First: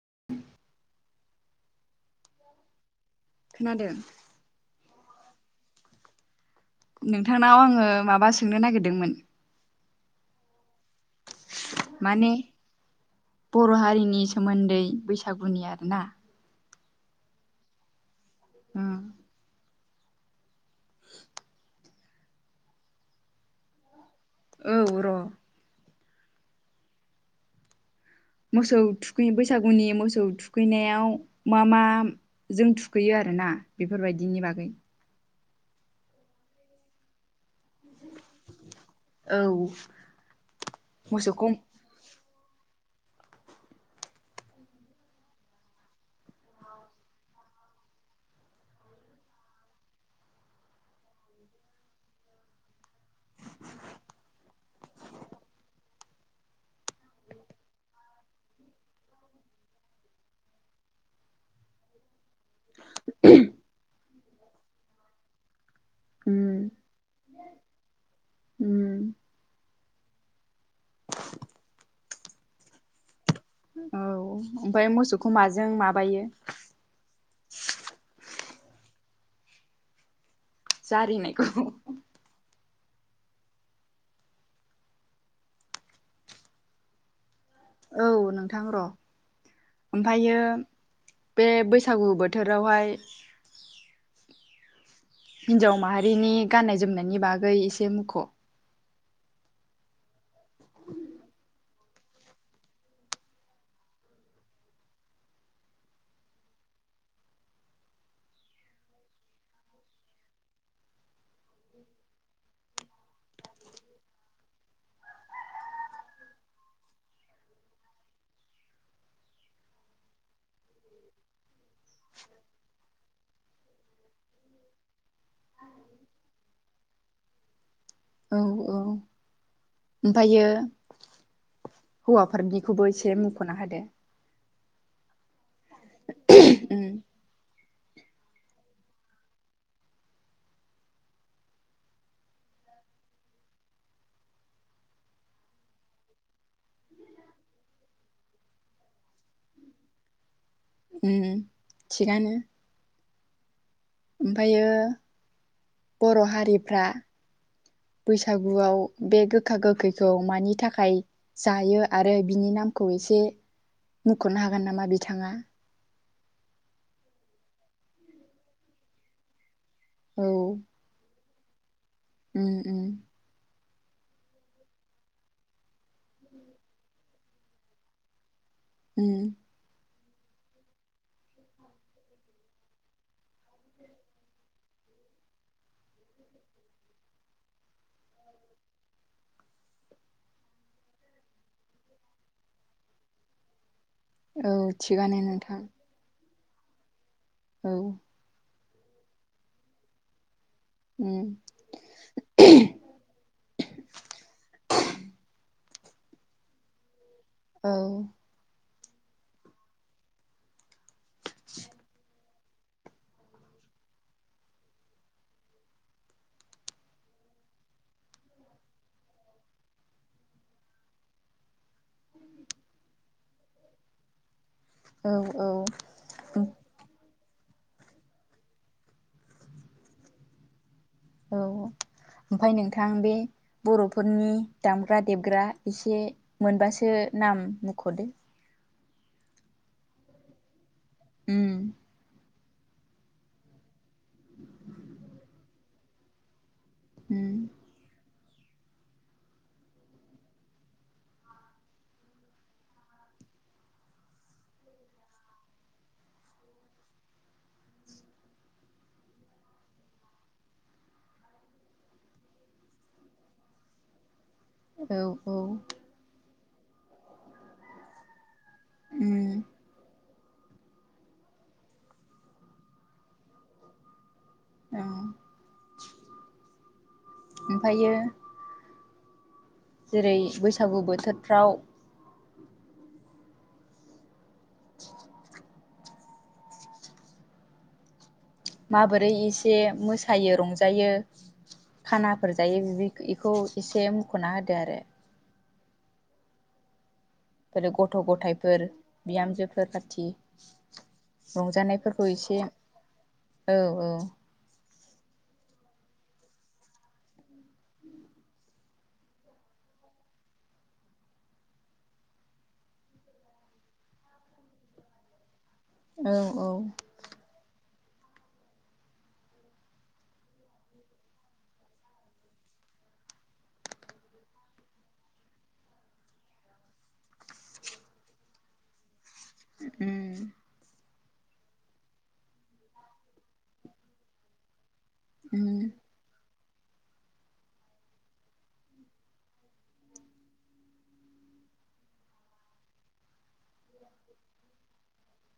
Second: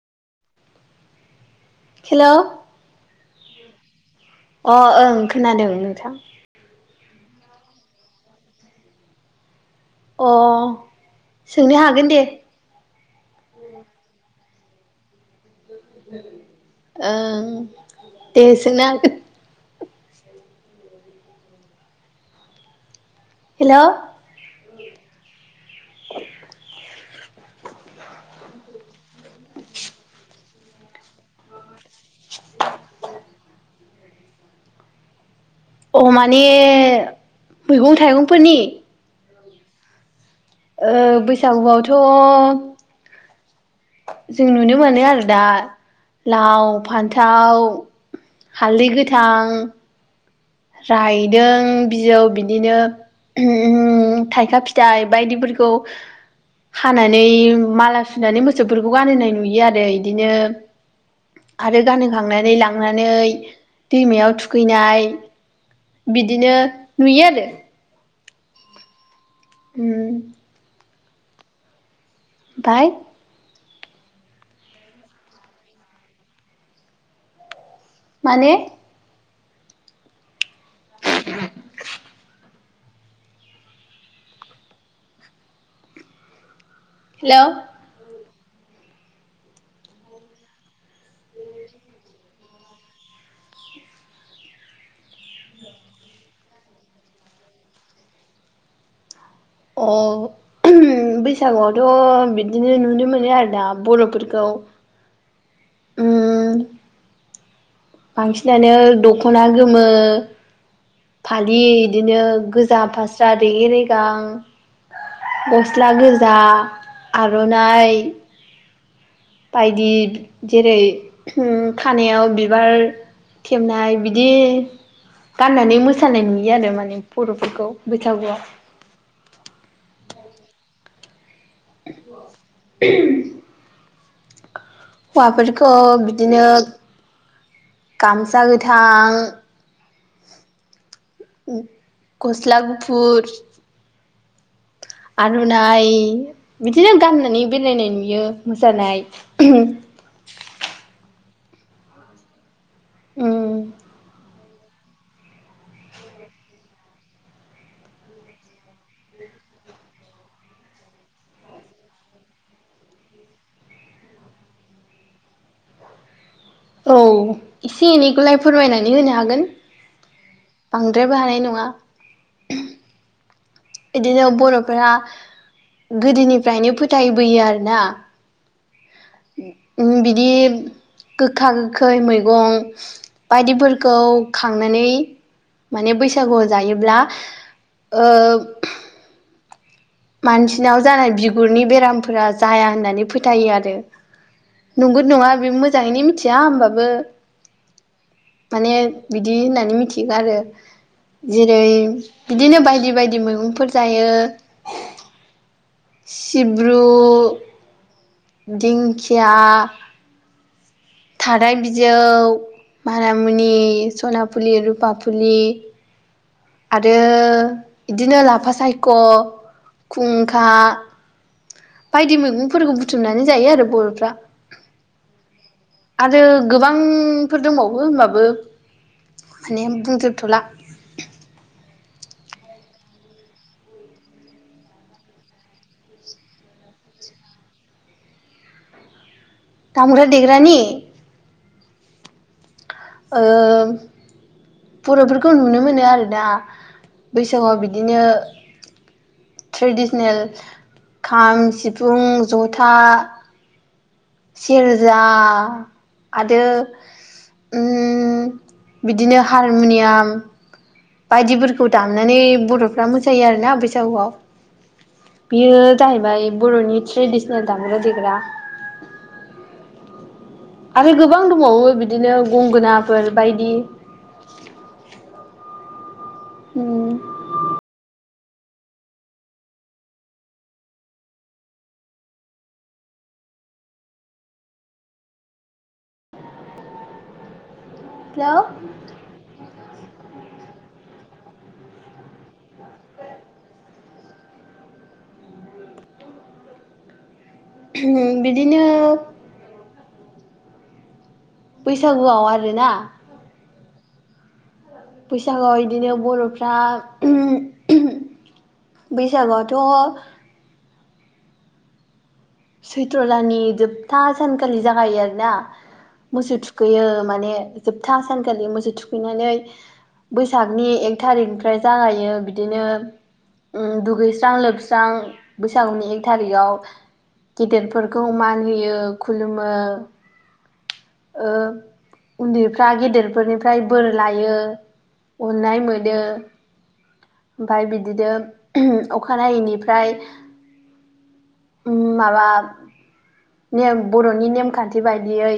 [inaudible] Hello. खोनादों अ ओं खोनादों नोंथां नोंथांनाव आङो माबा सोंनो नागिरदोंमोन अ सोंनो हागोन दे। माने बर' हारिनि सोमोन्दै बैसागुनि आरो ओं दे सोंनो हागोन हेल' औ र' [inaudible] मोसौ थुखै बैसागुनि मोसौ थुखैनायाव मा मा जों थुखैयो आरोना बेफोरबायदिनि बागै अ माने मैगं थाइगंफोरनि? औ ओ मोसौखौ बैसागुआवथ' जों नुनो मोनो आरो दा लाव- फान्थाव हालदै गोथां रायदों बिजौ बिदिनो ओम थाइखा फिथाइ बायदिफोरखौ हानानै माला सुनानै मोसौफोरखौ गानहोनाय नुयो आरो इदिनो आरो गानखांनानै लांनानै दैमायाव थुखैनाय उम बिदिनो नुयो आरो उम हम उफाय औ ओमफ्राय मोसौखौ माजों माबायो। माने जारिनायखौ हेलौ। औ नोंथां र' ओमफ्रायो बे बैसागु बोथोरावहाय हिनजाव माहारिनि गाननाय जोमनायनि बागै एसे मुख'। औ उम बैसागुआवथ' बिदिनो नुनो मोनो आरो दा बर'फोरखौ [inaudible] बांसिनानो दख'ना गोमो फालि इदिनो गोजा फास्रा रेगेरेगां गस्ला गोजा आर'नाइ बायदि जेरै उम खानायाव बिबार खेबनाय बिदि गाननानै मोसानाय नुयो आरो माने बर'फोरखौ औ बैसागुआव। औ ओमफ्रायो हौवाफोरनिखौबो एसे मुंख'ना होदो। हौवाफोरखौ बिदिनो उम गामसा गोथां गस्ला गुफुर आर'नाइ बिदिनो गाननानै बेरायनाय नुयो मोसानाय [unintelligible] [unintelligible] उम थिगानो उम ओमफ्रायो बर' हारिफ्रा बैसागुआव बे गोखा गोखैखौ मानि थाखाय जायो आरो बिनि नामखौ एसे मुख'नो हागोन नामा बिथाङा। औ एसे एनैखौलाय फोरमायनानै होनो हागोन औ बांद्रायबो हानाय नङा नङा उम बिदिनो बर'फोरा गोदोनिफ्रायनो फोथायबोयो आरोना उम उम बिदि गोखा गोखै मैगं बायदिफोरखौ खांनानै माने बैसागुआव जायोब्ला ओ मानसिनाव जानाय बिगुरनि बेरामफोरा जाया होननानै फोथायो आरो। औ नंगौ थिगानो नङा बे नोंथां मोजाङैनो मिथिया होमबाबो औ माने बिदि होननानै मिथिगो आरो उम जेरै बिदिनो बायदि बायदि मैगंफोर जायो। सिब्रु औ खिया थाराय बिजौ मानामुनि सनाफुलि रुपाफुलि आरो बिदिनो लाफा सायख' खुंखा बायदि मैगंफोरखौ बुथुमनानै जायो आरो बर'फ्रा औ आरो गोबां फोर दंबावो होनोमबाबो माने बुंजोबथ'ला औ ओमफफ्राय नोंथां बे बर'फोरनि दामग्रा देबग्रा एसे मोनबासो नाम मुख' दो। दामग्रा देग्रानि। उम ओ बर'फोरखौ नुनो मोनो आरो ना। उम बैसागआव बिदिनो। ट्रेडिसनेल खाम सिफुं जथा सेरोजा आरो उम बिदिनो हारमुनियाम बायदिफोरखौ दामनानै बर'फ्रा मोसायो आरोना बैसागुआव। औ औ बेयो जाहैबाय बर'नि ट्रेडिसनेल दामग्रा देग्रा। उम आरो गोबां दबावो बिदिनो गंगोनाफोर बायदि उम ओमफ्रायो। जेरै बैसागु बोथोरफ्राव [inaudible] हेल' माबोरै एसे मोसायो रंजायो खानाफोर जायो बि बेखौ एसे मख'ना होदो आरो। आरो गथ' बिदिनो गथायाइफोर बिहामजोफोर खाथि। बैसागुआव आरोना। ‌ औ औ। बैसागआव बिदिनो बर'फ्रा बैसागु आथ' सैथ्र' दानि जोबथा सानखालि जागायो आरोना। औ मोसौ औ थुखैयो माने जोबथा सानखालि मोसौ थुखैनानै बैसागनि एक थारिखनिफ्राय जागायो बिदिनो उम दुगैस्रां लोबस्रां बैसागुनि एक थारिगाव गेदेरफोरखौ मान होयो खुलुमो। उम ओ उन्दैफ्रा गेदेरफोरनिफ्राय बोर लायो उम अननाय मोनो। ओमफाय बिदिनो अखानायैनिफ्राय उम माबा ने बर'नि नेमखान्थि बायदियै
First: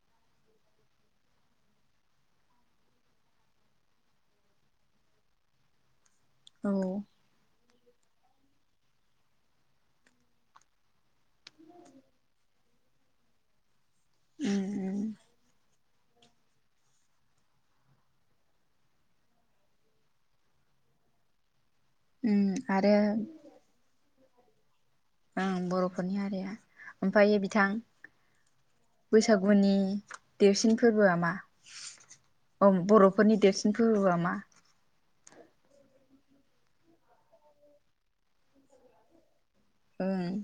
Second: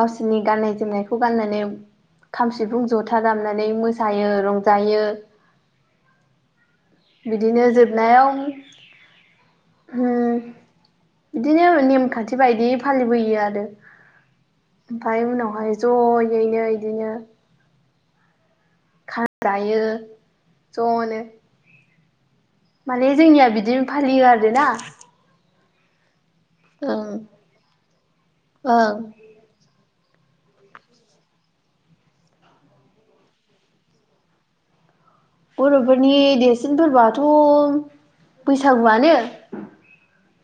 गावसोरनि गाननाय जोमनायखौ गाननानै। खाम सिफुं जथा दामनानै मोसायो रंजायो। [inaudible] बिदिनो जोब नायाव हुम बिदिनो नेमखा थिबायदि फालिबोयो आरो उम उम ओमफफ्राय उनावहाय ज'यैनो बिदिनो खाजायो ज'नो। उम आरो माने जोंनिया बिदिनो फालियो आरो ना। उम बर'फोरनि हारिया ओमफ्रायायो बिथां ओं बैसागुनि देरसिन फोरबोआ मा ओम बर'फोरनि देरसिन फोरबोआ मा बर'फोरनि देरसिन फोरबोआथ' बैसागुआनो। ओं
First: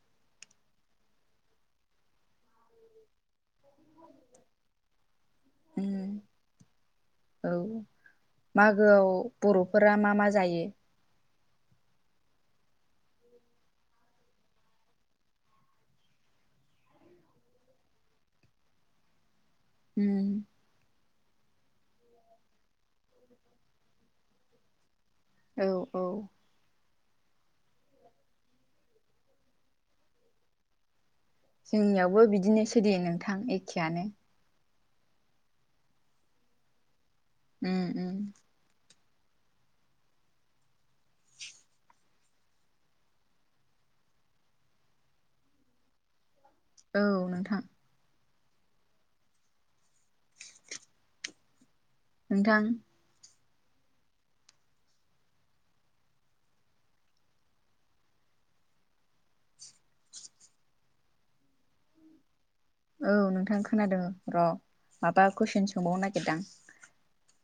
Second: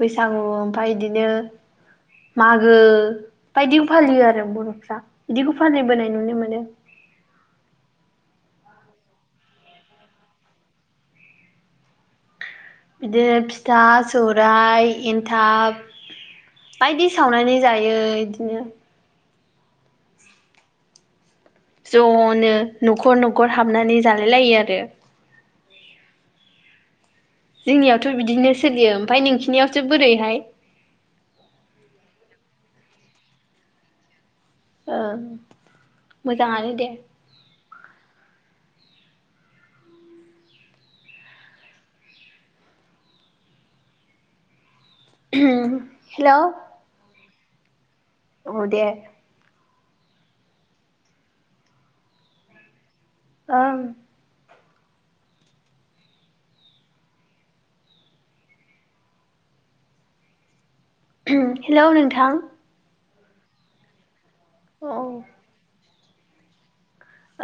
बैसागु ओमफफ्राय बिदिनो मागो बायदि फालियो आरो बर'फ्रा। बिदिखौ फानबोनाय उम नुनो मोनो। औ मागोआव बर'फोरा मा मा जायो? बिदिनो फिथा सौरायाइ एनथाब। बायदि सावनानै जायो बिदिनो उम। ज'नो न'खर न'खर हाबनानै जालाय लायो आरो। औ औ जोंनियावथ' बिदिनो सोलियो ओमफ्राय नोंसिनियावसो बोरैहाय? जोंनियावबो बिदिनो सोलियो नोंथां एखेआनो। औ मोजाङानो दे। उम उम हेल' औ नोंथां। औ दे। नोंथां। ओम। हेलौ नोंथां। औ नोंथां खोनादों र' औ माबा कुइसन सोंबावनो नागिरदां।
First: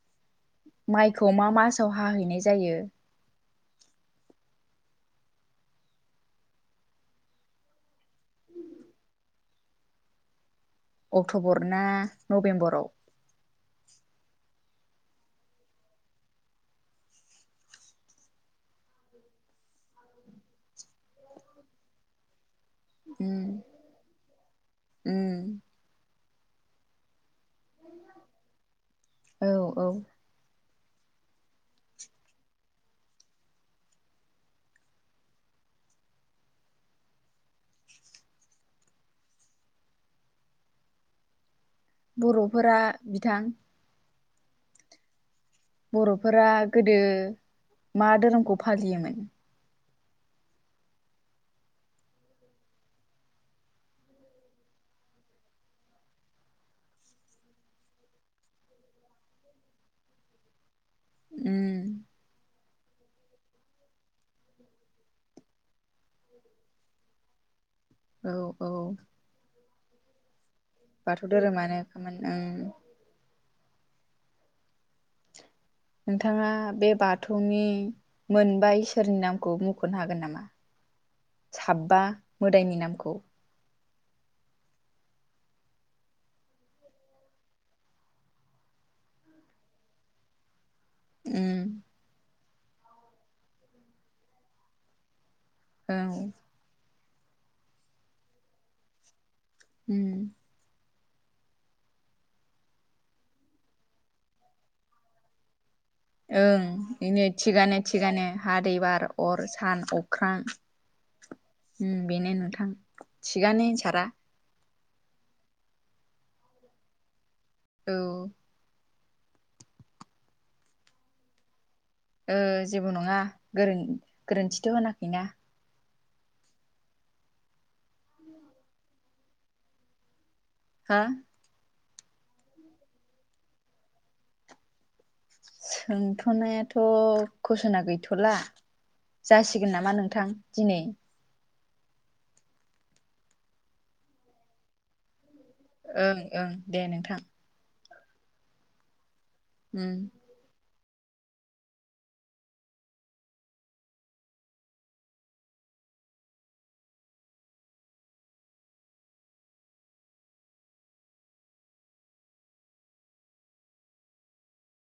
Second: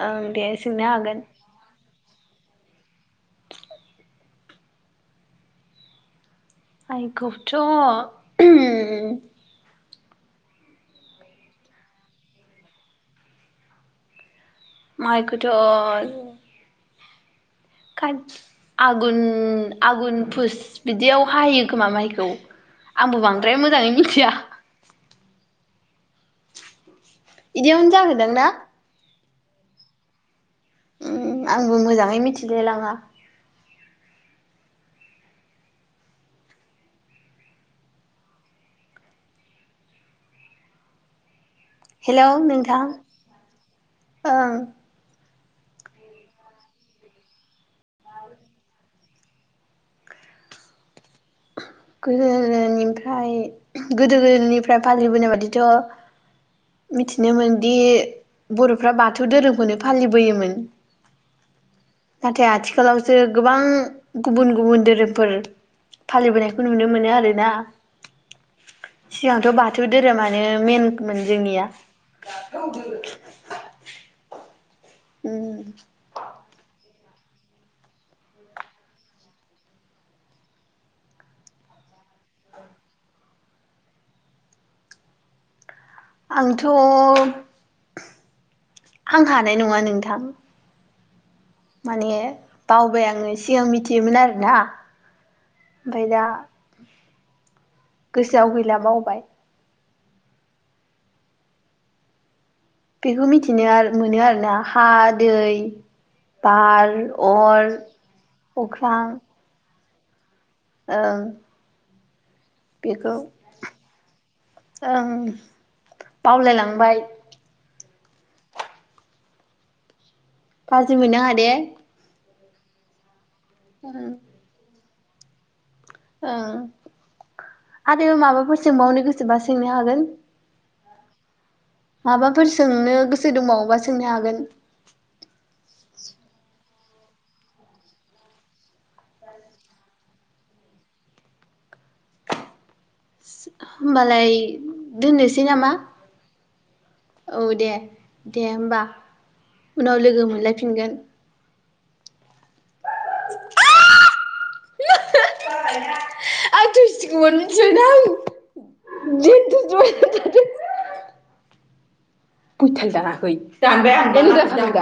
ओं दे। सोंनो हागोन माइखौ मा मासाव हाहैनाय जायो? माइखौथ' अक्ट'बर ना नभेम्बराव माइखौथ' कास आघुन आघुन फुस बिदियाव हायो खोमा माइखौ आंबो उम बांद्राय मोजाङै मिथिया उम। बिदियावनो जाहोदों ना? औ औ। आंबो मोजाङै मिथिलाय लाङा। हेल' बर'फोरा नोंथां बिथां ओं। बर'फोरा गोदो मा धोरोमखौ फालियोमोन? [inaudible] गोदो गोदायनिफ्राय गोदो गोदायनिफ्राय फालिबोनाय बादिथ'। मिथिनोमोनदि बर'फ्रा बाथौ धोरोमखौनो फालिबोयोमोन। उम नाथाय आथिखालावसो गोबां गुबुन गुबुन धोरोमफोर। फालिबोनायखौ नुनो मोनो आरोना। औ औ। सिगांथ' बाथौ धोरोमानो मेनमोन बाथौ जोंनिया। धोरोमानोखामोन ओं उम। नोंथाङा बे बा थौनि मोनबाया इसोरनि नामखौ मुंख'नो हागोन नामा। साबा मोदायनि नामाखौ। आंथ' आं हानाय नङा नोंथां। उम माने बावबाय आङो सिगां मिथियोमोन आरोना। औ ओमफ्राय दा। गोसोआव गैला बावबाय। उम। बेखौ मिथिनो मोनो आरोना हा दै। ओं बार बेनो अर थिगानो थिगानो हा दै बार अर सान अख्रां। औ। बेनो नोंथां थिगानो एनसारा। ओं बावलायलांबाय। औ। गाज्रि मोननोङा दो। ओ जेबो नङा गोरोन ओं गोरोन्थिथ' होनाखैना। ओं आरो माबाफोर सोंबावनो गोसोबा सोंनो हागोन। हो। माबाफोर सोंनो गोसो दंबावोबा सोंनो हागोन। सोंथ'नायाथ' कुसना गैथ'ला। जासिगोन नामा नोंथां दिनै। होमबालाय दोननोसै नामा ओं ओं दे नोंथां औ दे। दे होमबा उनाव उम लोगो मोनलायफिनगोन। ज [inaudible] आं थैसिगौमोन मिथिबायना आं [unintelligible] [unintelligible]